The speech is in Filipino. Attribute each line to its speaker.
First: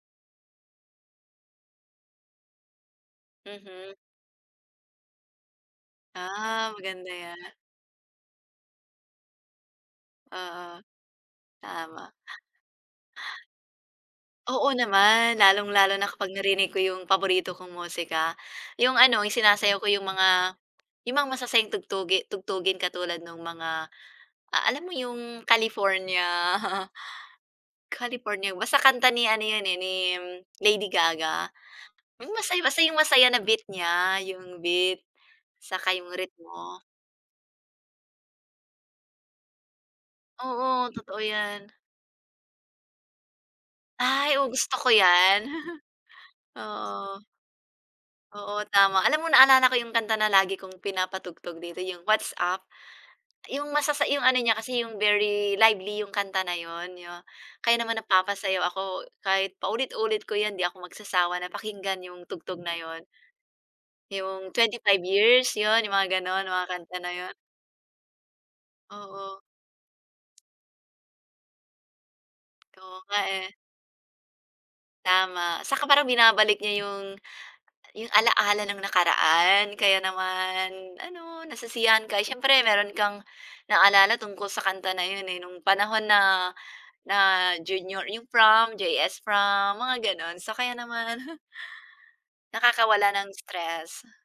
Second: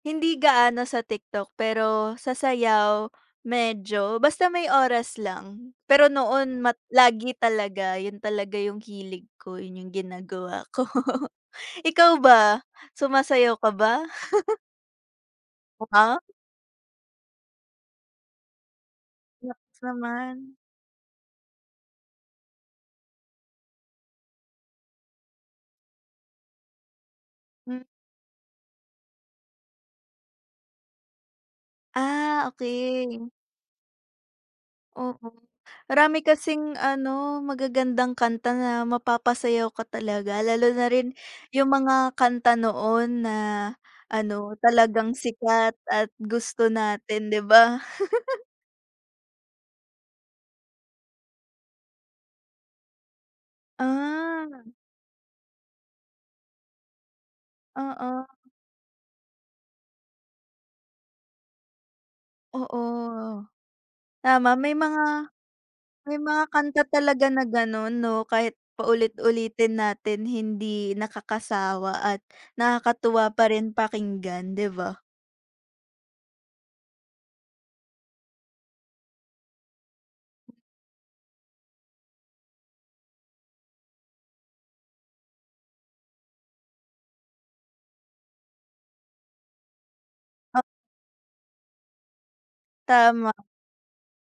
Speaker 1: Hindi gaano sa TikTok pero sa sayaw
Speaker 2: Mhm.
Speaker 1: medyo, basta may oras lang. Pero noon
Speaker 2: Ah,
Speaker 1: ma
Speaker 2: maganda
Speaker 1: lagi
Speaker 2: yan.
Speaker 1: talaga yun talaga yung hilig ko, yun yung ginagawa
Speaker 2: Oo,
Speaker 1: ko.
Speaker 2: tama.
Speaker 1: Ikaw ba sumasayaw ka ba?
Speaker 2: Oo naman, lalong
Speaker 1: Oh,
Speaker 2: lalo na
Speaker 1: ha?
Speaker 2: kapag narinig ko yung paborito kong musika, yung ano yung sinasayaw
Speaker 1: Naks
Speaker 2: ko yung
Speaker 1: naman.
Speaker 2: mga, yung mga masasayang tugtugi tugtugin katulad nung mga alam mo yung California,
Speaker 1: Hmm.
Speaker 2: California basta kanta ni ano yun, eh, ni Lady Gaga yung
Speaker 1: Ah,
Speaker 2: masayang masaya
Speaker 1: okey.
Speaker 2: na beat niya yung beat
Speaker 1: Oo,
Speaker 2: 'saka yung
Speaker 1: marami kasing
Speaker 2: ritmo.
Speaker 1: ano magagandang kanta na mapapasayaw ka talaga lalo na
Speaker 2: Oo,
Speaker 1: rin
Speaker 2: totoo
Speaker 1: yung
Speaker 2: yan.
Speaker 1: mga kanta noon na
Speaker 2: Ay, 'o
Speaker 1: ano
Speaker 2: gusto ko
Speaker 1: talagang
Speaker 2: 'yan.
Speaker 1: sikat at gusto
Speaker 2: Oo.
Speaker 1: natin 'di ba?
Speaker 2: Oo, tama alam mo naalala ko 'yong kanta na lagi kong pinapatugtog dito 'yong What's Up 'yong masasa 'yong ano niya
Speaker 1: Ah.
Speaker 2: kasi 'yong very lively 'yong kanta na 'yon yo kaya naman
Speaker 1: Oo.
Speaker 2: napapasayaw ako kahit paulit-ulit ko 'yan 'di ako magsasawa na pakinggan 'yong tugtog na
Speaker 1: Oo,
Speaker 2: 'yon. Yung
Speaker 1: tama may
Speaker 2: 25
Speaker 1: mga,
Speaker 2: years 'yon, yung
Speaker 1: may
Speaker 2: mga
Speaker 1: mga
Speaker 2: gano'n mga
Speaker 1: kanta
Speaker 2: kanta na
Speaker 1: talaga
Speaker 2: yun.
Speaker 1: na gano'n 'no, kahit
Speaker 2: Oo.
Speaker 1: paulit-ulitin natin hindi nakakasawa at
Speaker 2: Oo nga,
Speaker 1: nakakatuwa pa
Speaker 2: eh.
Speaker 1: rin pakinggan 'di ba?
Speaker 2: Tama 'saka parang binabalik niya 'yong 'yong alaala ng nakaraan. Kaya naman ano nasisiyahan ka, eh, siyempre mayro'n kang naalala tungkol sa kanta na yun, eh, nung panahon na, na junior 'yong prom, JS Prom mga gano'n so
Speaker 1: O
Speaker 2: kaya naman, nakakawala ng
Speaker 1: Tama.
Speaker 2: stress.